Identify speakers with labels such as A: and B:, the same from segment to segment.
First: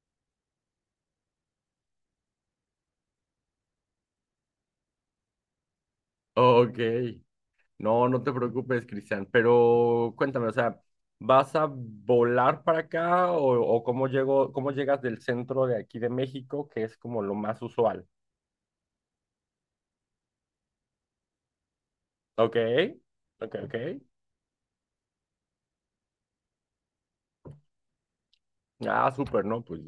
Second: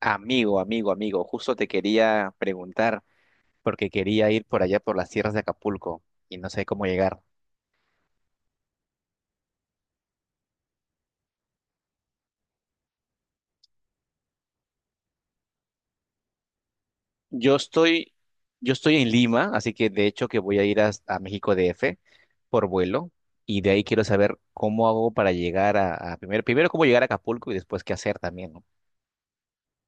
A: Amigo, justo te quería preguntar porque quería ir por allá por las tierras de Acapulco y no sé
B: Ok,
A: cómo llegar.
B: no, no te preocupes, Cristian, pero cuéntame, o sea, ¿vas a volar para acá o cómo llegas del centro de aquí de México, que es como lo
A: Yo
B: más usual?
A: estoy, yo estoy en Lima, así que de hecho que voy a ir a México DF
B: Ok,
A: por vuelo
B: ok,
A: y de ahí
B: ok.
A: quiero saber cómo hago para llegar a, a primero cómo llegar a Acapulco y después qué hacer también, ¿no?
B: Ah, súper, ¿no? Pues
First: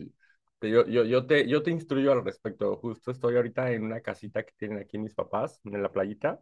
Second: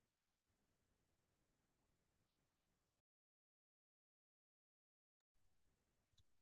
B: yo te instruyo al respecto. Justo estoy ahorita en una casita que tienen aquí mis papás, en la playita.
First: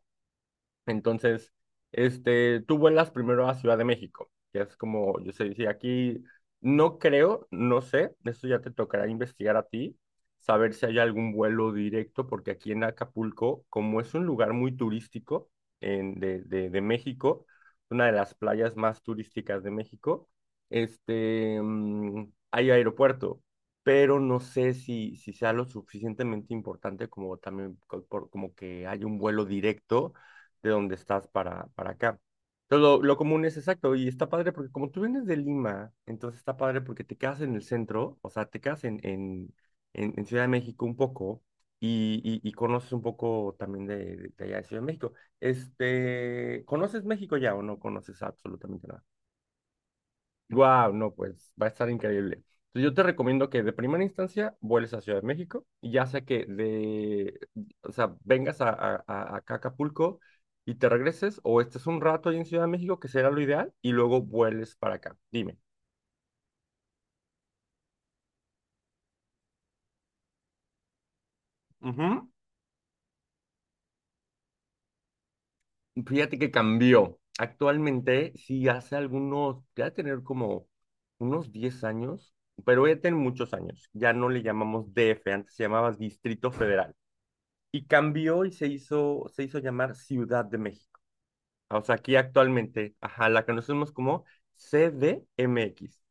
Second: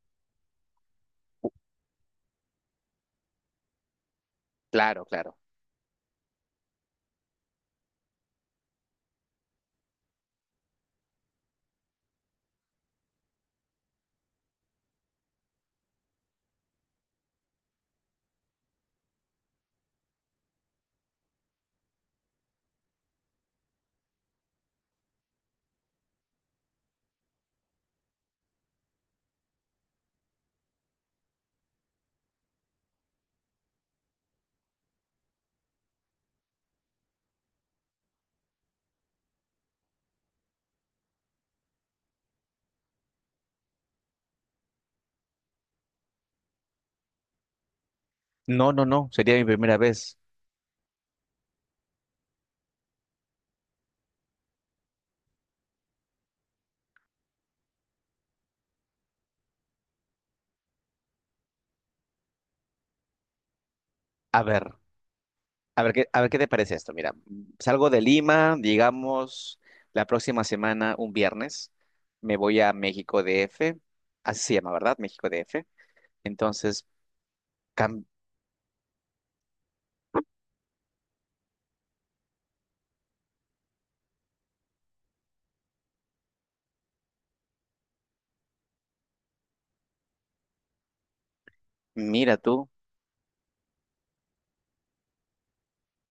B: Entonces, este, tú vuelas primero a Ciudad de México, que es
A: Claro,
B: como, yo
A: claro.
B: sé, si aquí no creo, no sé, eso ya te tocará investigar a ti, saber si hay algún vuelo directo, porque aquí en Acapulco, como es un lugar muy turístico de México, una de las playas más turísticas de México, este, hay aeropuerto, pero no sé si sea lo suficientemente importante como también como que haya un vuelo directo de donde estás para acá. Entonces, lo común es exacto, y está padre porque como tú vienes de Lima, entonces está padre porque te quedas en el centro, o sea, te quedas en Ciudad de México un poco y conoces un poco también de allá de Ciudad de México. Este, ¿conoces México ya o no conoces
A: No, no,
B: absolutamente nada?
A: no, sería mi primera vez.
B: Wow, no, pues va a estar increíble. Entonces, yo te recomiendo que de primera instancia vueles a Ciudad de México, y ya sea que de, o sea, vengas acá a Acapulco y te regreses, o estés un rato ahí en Ciudad de México, que será lo ideal, y luego
A: A ver.
B: vueles para acá. Dime.
A: A ver qué te parece esto. Mira, salgo de Lima, digamos, la próxima semana, un viernes,
B: Ujú.
A: me voy a México DF, así se llama, ¿verdad? México DF.
B: Fíjate que
A: Entonces,
B: cambió.
A: cam-
B: Actualmente, sí, hace algunos, ya de tener como unos 10 años, pero ya tiene muchos años. Ya no le llamamos DF, antes se llamaba Distrito Federal. Y cambió y se hizo llamar Ciudad de México. O sea, aquí
A: Mira tú.
B: actualmente, ajá, la conocemos como CDMX.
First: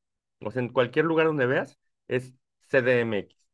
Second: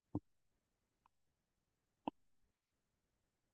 B: O sea, en cualquier lugar donde veas es CDMX,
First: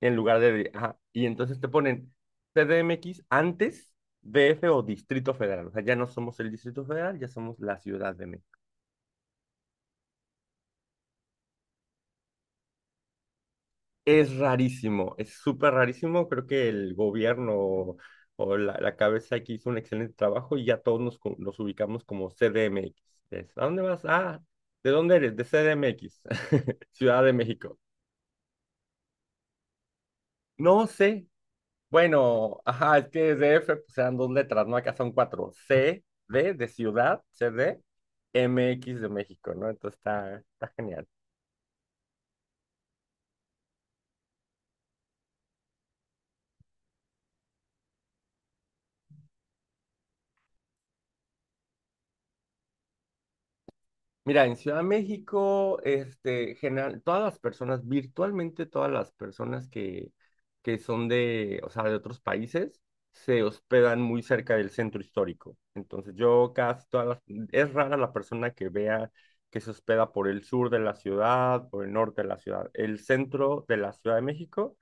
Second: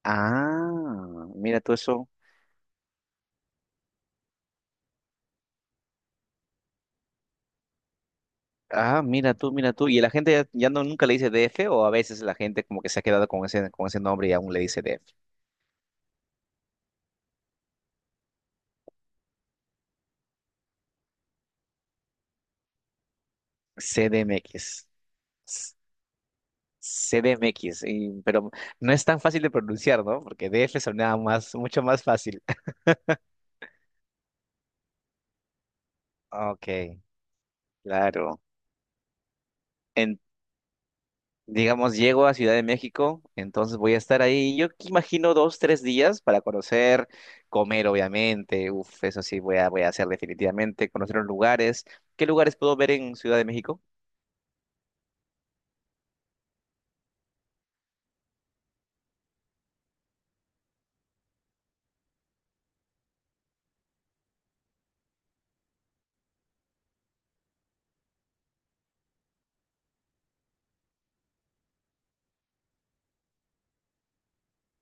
B: en lugar de, ajá, y
A: Ah,
B: entonces
A: mira
B: te
A: tú eso.
B: ponen CDMX antes DF o Distrito Federal. O sea, ya no somos el Distrito Federal, ya somos la Ciudad de México.
A: Ah, mira tú. Y la gente ya, ya no nunca le dice DF, o a veces la gente como que se ha quedado con ese nombre y
B: Es
A: aún le dice DF.
B: rarísimo, es súper rarísimo. Creo que el gobierno o la cabeza aquí hizo un excelente trabajo y ya todos nos, nos ubicamos como CDMX. ¿A dónde vas? Ah,
A: CDMX.
B: ¿de dónde eres? De
A: s-
B: CDMX, Ciudad de México.
A: CDMX, pero no es tan fácil de pronunciar, ¿no? Porque DF
B: No
A: sonaba
B: sé.
A: más, mucho más fácil.
B: Bueno, ajá, es que DF pues eran dos letras, ¿no? Acá son cuatro. C, D de
A: Ok,
B: ciudad, C D,
A: claro.
B: M X de México, ¿no? Entonces
A: En,
B: está genial.
A: digamos, llego a Ciudad de México, entonces voy a estar ahí. Yo que imagino dos, tres días para conocer, comer, obviamente. Uf, eso sí, voy a hacer definitivamente, conocer los lugares. ¿Qué lugares puedo ver en Ciudad de México?
B: Mira, en Ciudad de México, este, general, todas las personas, virtualmente todas las personas que son de, o sea, de otros países, se hospedan muy cerca del centro histórico. Entonces, yo casi todas las, es rara la persona que vea que se hospeda por el sur de la ciudad, por el norte de la ciudad. El centro de la Ciudad de México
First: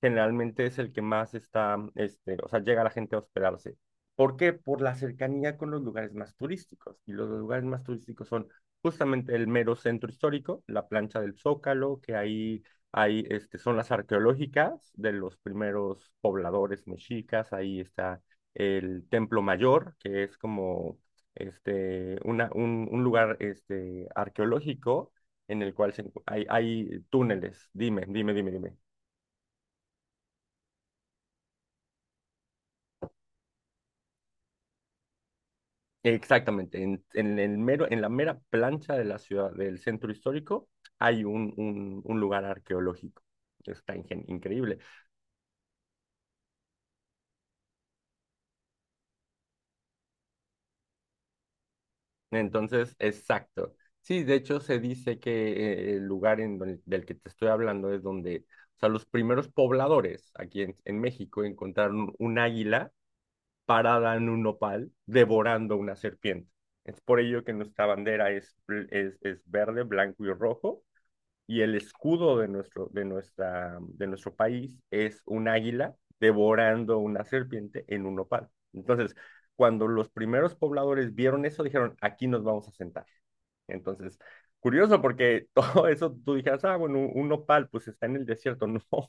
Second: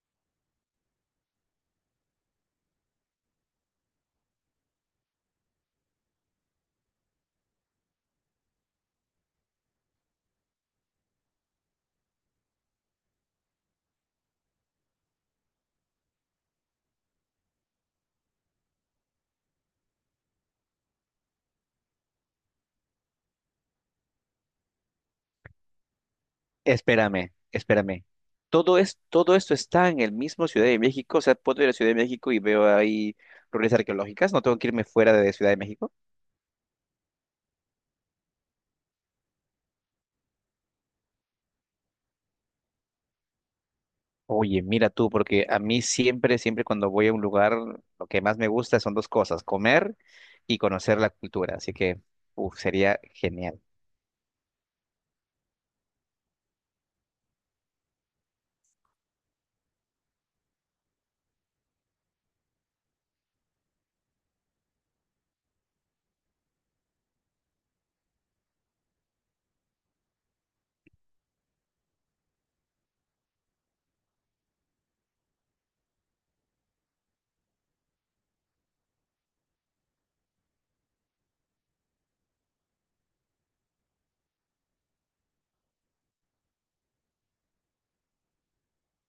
B: generalmente es el que más está, este, o sea, llega la gente a hospedarse. ¿Por qué? Por la cercanía con los lugares más turísticos. Y los lugares más turísticos son justamente el mero centro histórico, la plancha del Zócalo, que ahí, ahí este, son las arqueológicas de los primeros pobladores mexicas, ahí está el Templo Mayor, que es como este, un lugar este, arqueológico en el cual hay túneles. Dime,
A: Espérame.
B: dime, dime, dime.
A: Todo esto está en el mismo Ciudad de México. O sea, puedo ir a Ciudad de México y veo ahí ruinas arqueológicas. No tengo que irme fuera de Ciudad de México.
B: Exactamente, en la mera plancha de la ciudad, del centro histórico, hay un lugar arqueológico. Está
A: Oye,
B: increíble.
A: mira tú, porque a mí siempre cuando voy a un lugar, lo que más me gusta son dos cosas, comer y conocer la cultura. Así que, uf,
B: Entonces,
A: sería genial.
B: exacto. Sí, de hecho se dice que el lugar del que te estoy hablando es donde, o sea, los primeros pobladores aquí en México encontraron un águila parada en un nopal devorando una serpiente. Es por ello que nuestra bandera es verde, blanco y rojo, y el escudo de nuestro, de nuestro país es un águila devorando una serpiente en un nopal. Entonces, cuando los primeros pobladores vieron eso, dijeron, aquí nos vamos a sentar. Entonces, curioso porque todo eso tú dijeras, ah, bueno, un nopal pues está en el desierto.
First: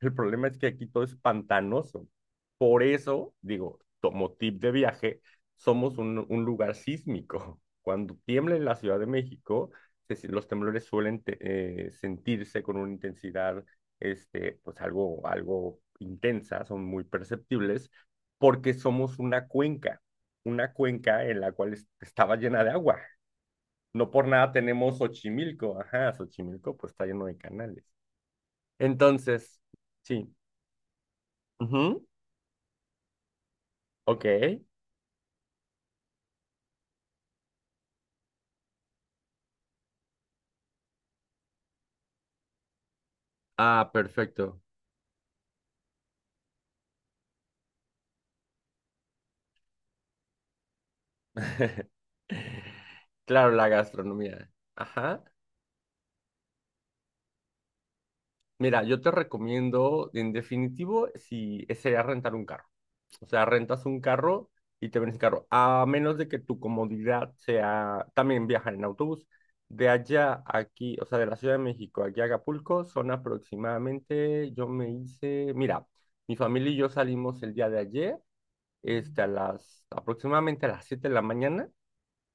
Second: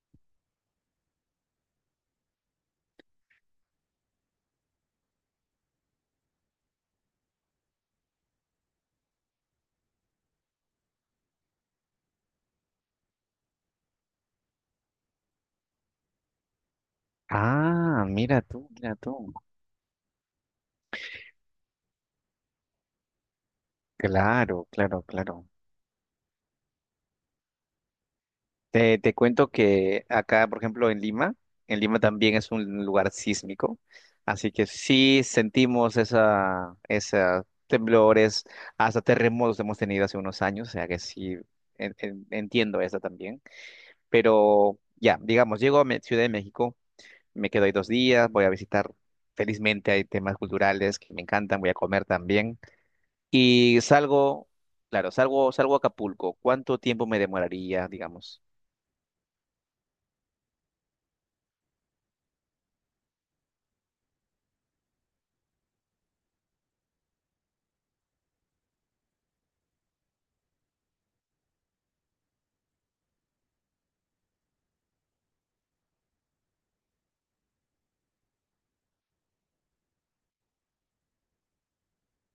B: No, el problema es que aquí todo es pantanoso. Por eso, digo, como tip de viaje, somos un lugar sísmico. Cuando tiembla en la Ciudad de México, se si- los temblores suelen sentirse con una intensidad, este, pues algo intensa, son muy perceptibles,
A: Ah,
B: porque
A: mira
B: somos
A: tú.
B: una cuenca en la cual estaba llena de agua. No por nada
A: Claro,
B: tenemos
A: claro, claro.
B: Xochimilco. Ajá, Xochimilco pues está lleno de canales.
A: Te cuento
B: Entonces,
A: que
B: sí.
A: acá, por ejemplo, en Lima
B: Ujú.
A: también es un lugar sísmico,
B: Ok.
A: así que sí sentimos esa temblores, hasta terremotos hemos tenido hace unos años, o sea que sí entiendo eso también.
B: Ah, perfecto.
A: Pero ya, digamos, llego a Ciudad de México, me quedo ahí dos días, voy a visitar, felizmente hay temas culturales que me encantan, voy a comer también.
B: Claro, la
A: Y salgo,
B: gastronomía.
A: claro,
B: Ajá.
A: salgo a Acapulco. ¿Cuánto tiempo me demoraría, digamos?
B: Mira, yo te recomiendo, en definitivo, si sería rentar un carro. O sea, rentas un carro y te vienes en carro. A menos de que tu comodidad sea también viajar en autobús. De allá a aquí, o sea, de la Ciudad de México aquí a Acapulco, son aproximadamente, yo me hice, mira, mi familia y yo salimos el día de ayer, este, aproximadamente a las 7 de la mañana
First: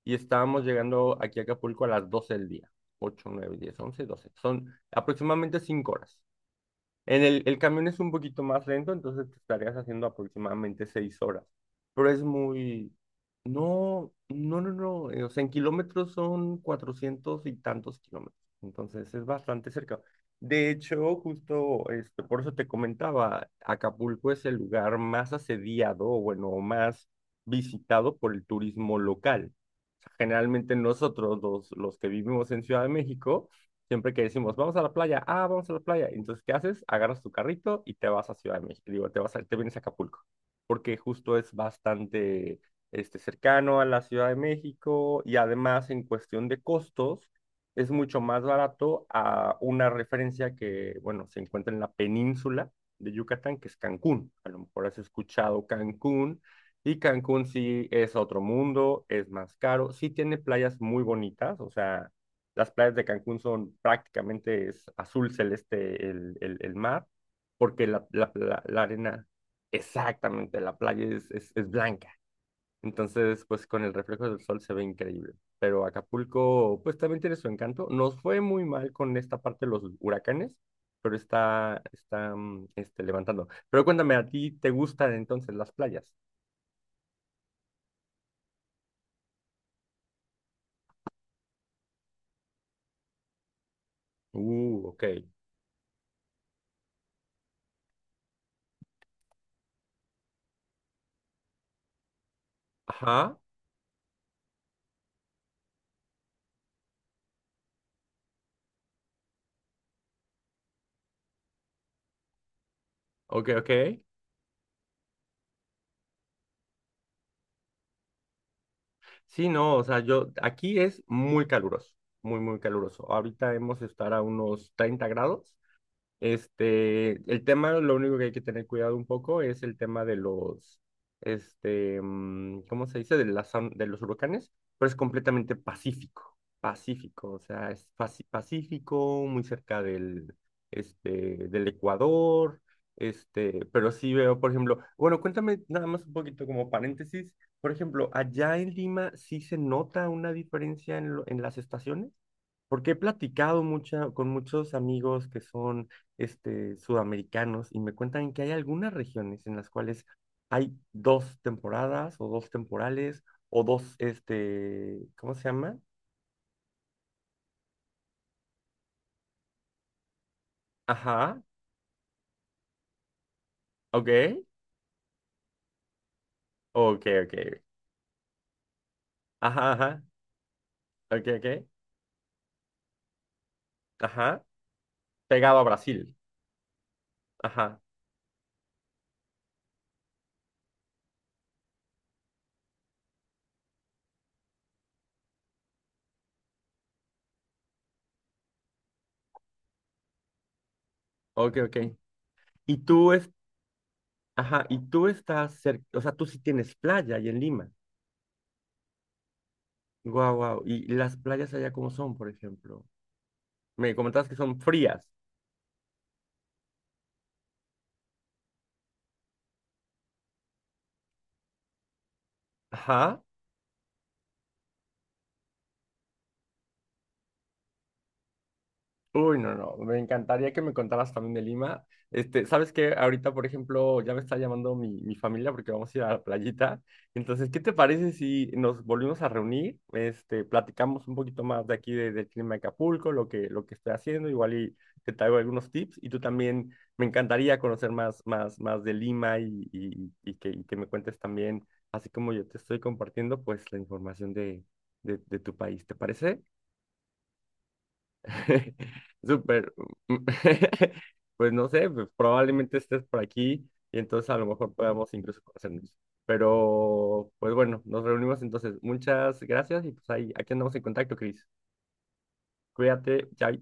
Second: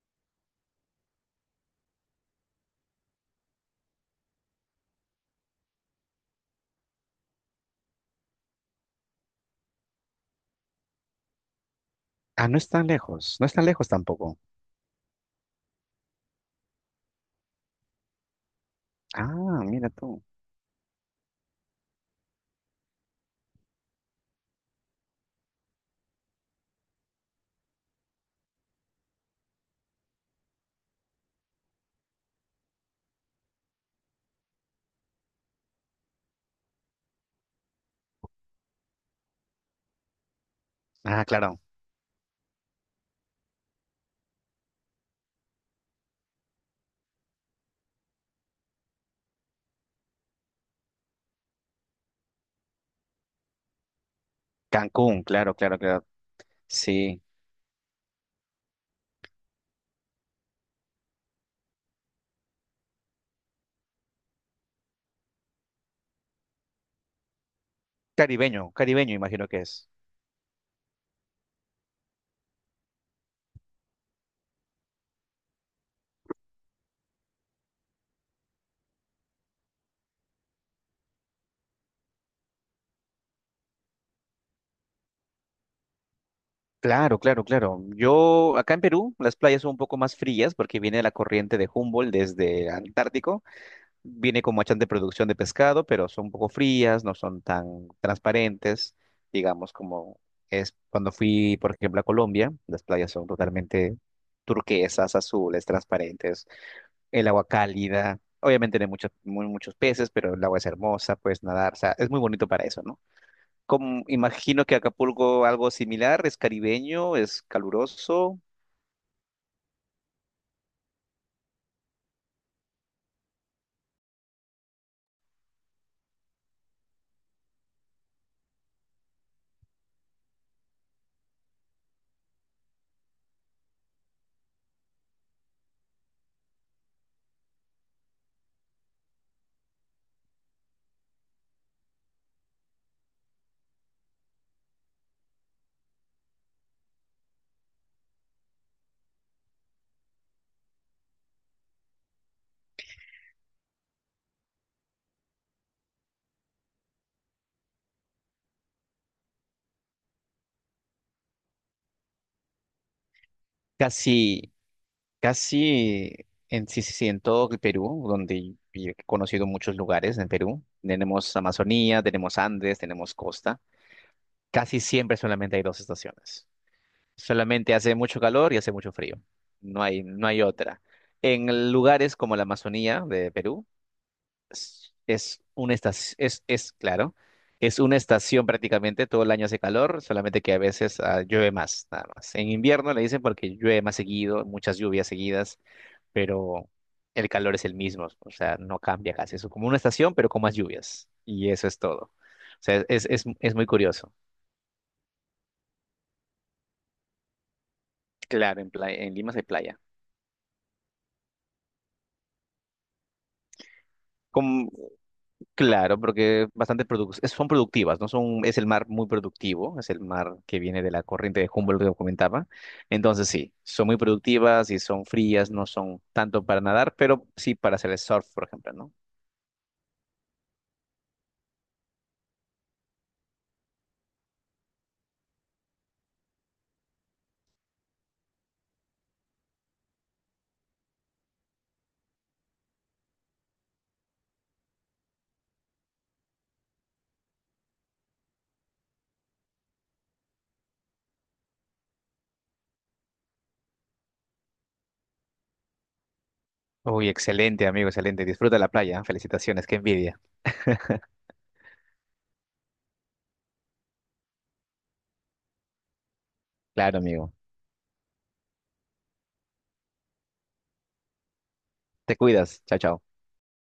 B: y estábamos llegando aquí a Acapulco a las 12 del día. Ocho, 9, 10, 11, 12. Son aproximadamente 5 horas. En el camión es un poquito más lento, entonces te estarías haciendo aproximadamente 6 horas. Pero es
A: Ah,
B: muy...
A: no es tan lejos
B: No,
A: tampoco.
B: no, no, no. O sea, en kilómetros son cuatrocientos y tantos kilómetros. Entonces es
A: Ah,
B: bastante
A: mira
B: cerca.
A: tú.
B: De hecho, justo este, por eso te comentaba, Acapulco es el lugar más asediado, o bueno, más visitado por el turismo local. O sea, generalmente nosotros, los que vivimos en Ciudad de México, siempre que decimos, vamos a la playa, ah, vamos a la playa. Entonces, ¿qué haces? Agarras tu carrito y te vas a Ciudad de México. Digo, te vienes a Acapulco, porque
A: Ah,
B: justo es
A: claro.
B: bastante este, cercano a la Ciudad de México y además en cuestión de costos es mucho más barato a una referencia que, bueno, se encuentra en la península de Yucatán, que es Cancún. A lo mejor has
A: Cancún, claro,
B: escuchado
A: claro, claro.
B: Cancún y
A: Sí.
B: Cancún sí es otro mundo, es más caro, sí tiene playas muy bonitas, o sea las playas de Cancún son prácticamente es azul celeste el mar, porque
A: Caribeño,
B: la
A: caribeño,
B: arena,
A: imagino que es.
B: exactamente, la playa es blanca. Entonces, pues con el reflejo del sol se ve increíble. Pero Acapulco, pues también tiene su encanto. Nos fue muy mal con esta parte de los huracanes, pero está este, levantando. Pero cuéntame, ¿a ti te gustan entonces las playas?
A: Claro, claro, claro. Yo, acá en Perú, las playas son un poco más frías porque viene la corriente de Humboldt desde Antártico. Viene con machan de
B: Ok.
A: producción de pescado, pero son un poco frías, no son tan transparentes, digamos, como es cuando fui, por ejemplo, a Colombia. Las playas son
B: Ajá,
A: totalmente turquesas, azules, transparentes, el agua cálida. Obviamente tiene muchos, muy, muchos peces, pero el agua es hermosa, puedes nadar, o sea, es muy bonito para eso, ¿no?
B: ok, ok.
A: Como, imagino que Acapulco algo similar, es caribeño, es caluroso,
B: Sí, no, o sea, yo, aquí es muy caluroso, muy, muy caluroso. Ahorita hemos de estar a unos 30 grados este, el tema, lo único que hay que tener cuidado un poco es el tema de los, este, ¿cómo se dice? De de los huracanes, pero es completamente pacífico, pacífico, o sea, es pacífico, muy cerca del, este, del Ecuador, este, pero sí veo, por ejemplo, bueno, cuéntame nada más un poquito como paréntesis, por ejemplo, allá en Lima sí se nota una diferencia en las estaciones porque he platicado con muchos amigos que son este, sudamericanos y me cuentan que hay algunas regiones en las cuales hay dos temporadas o dos temporales o dos,
A: casi.
B: este, ¿cómo se llama?
A: Casi sí, sí, sí, en todo el Perú, donde yo he conocido muchos lugares en Perú, tenemos
B: Ajá,
A: Amazonía, tenemos Andes, tenemos costa,
B: ok,
A: casi siempre solamente hay dos estaciones.
B: ok, ok,
A: Solamente hace mucho calor y hace mucho frío.
B: ajá, ajá,
A: No hay otra.
B: ok, ok,
A: En lugares como la Amazonía de Perú,
B: ajá,
A: es
B: pegado a
A: una
B: Brasil,
A: estación, es claro, es
B: ajá,
A: una estación prácticamente, todo el año hace calor, solamente que a veces ah, llueve más, nada más. En invierno le dicen porque llueve más seguido, muchas lluvias seguidas pero el calor es el mismo, o sea, no cambia casi, es como una estación, pero con más lluvias, y
B: ok,
A: eso
B: ok.
A: es todo. O
B: Y
A: sea,
B: tú,
A: es muy curioso.
B: ajá, y tú estás cerca, o sea, tú sí tienes playa ahí en Lima.
A: Claro, en playa, en Lima sí hay playa.
B: Guau, guau. ¿Y las playas allá cómo son, por ejemplo? Me comentabas que son
A: Como-
B: frías.
A: claro, porque bastante son productivas, ¿no? Son, es el mar muy productivo, es el mar que viene de la corriente de Humboldt que comentaba.
B: Ajá.
A: Entonces sí, son muy productivas y son frías, no son tanto para nadar, pero sí para hacer el surf, por ejemplo, ¿no?
B: Uy, no, no, me encantaría que me contaras también de Lima. Este, ¿sabes qué? Ahorita, por ejemplo, ya me está llamando mi familia porque vamos a ir a la playita. Entonces, ¿qué te parece si nos volvimos a reunir? Este, platicamos un poquito más de aquí del clima de Acapulco, lo que estoy haciendo, igual y te traigo algunos tips. Y tú también, me encantaría conocer más de Lima y, y que me cuentes también, así como yo te estoy compartiendo, pues la información de tu país. ¿Te parece?
A: Uy, excelente, amigo, excelente. Disfruta la playa, ¿eh? Felicitaciones,
B: Súper.
A: qué envidia.
B: Pues no sé, pues, probablemente estés por aquí y entonces a lo mejor podamos incluso conocernos.
A: Claro,
B: Pero,
A: amigo.
B: pues bueno, nos reunimos entonces. Muchas gracias y pues ahí, aquí andamos en contacto, Cris.
A: Te cuidas. Chao, chao.
B: Cuídate, chao.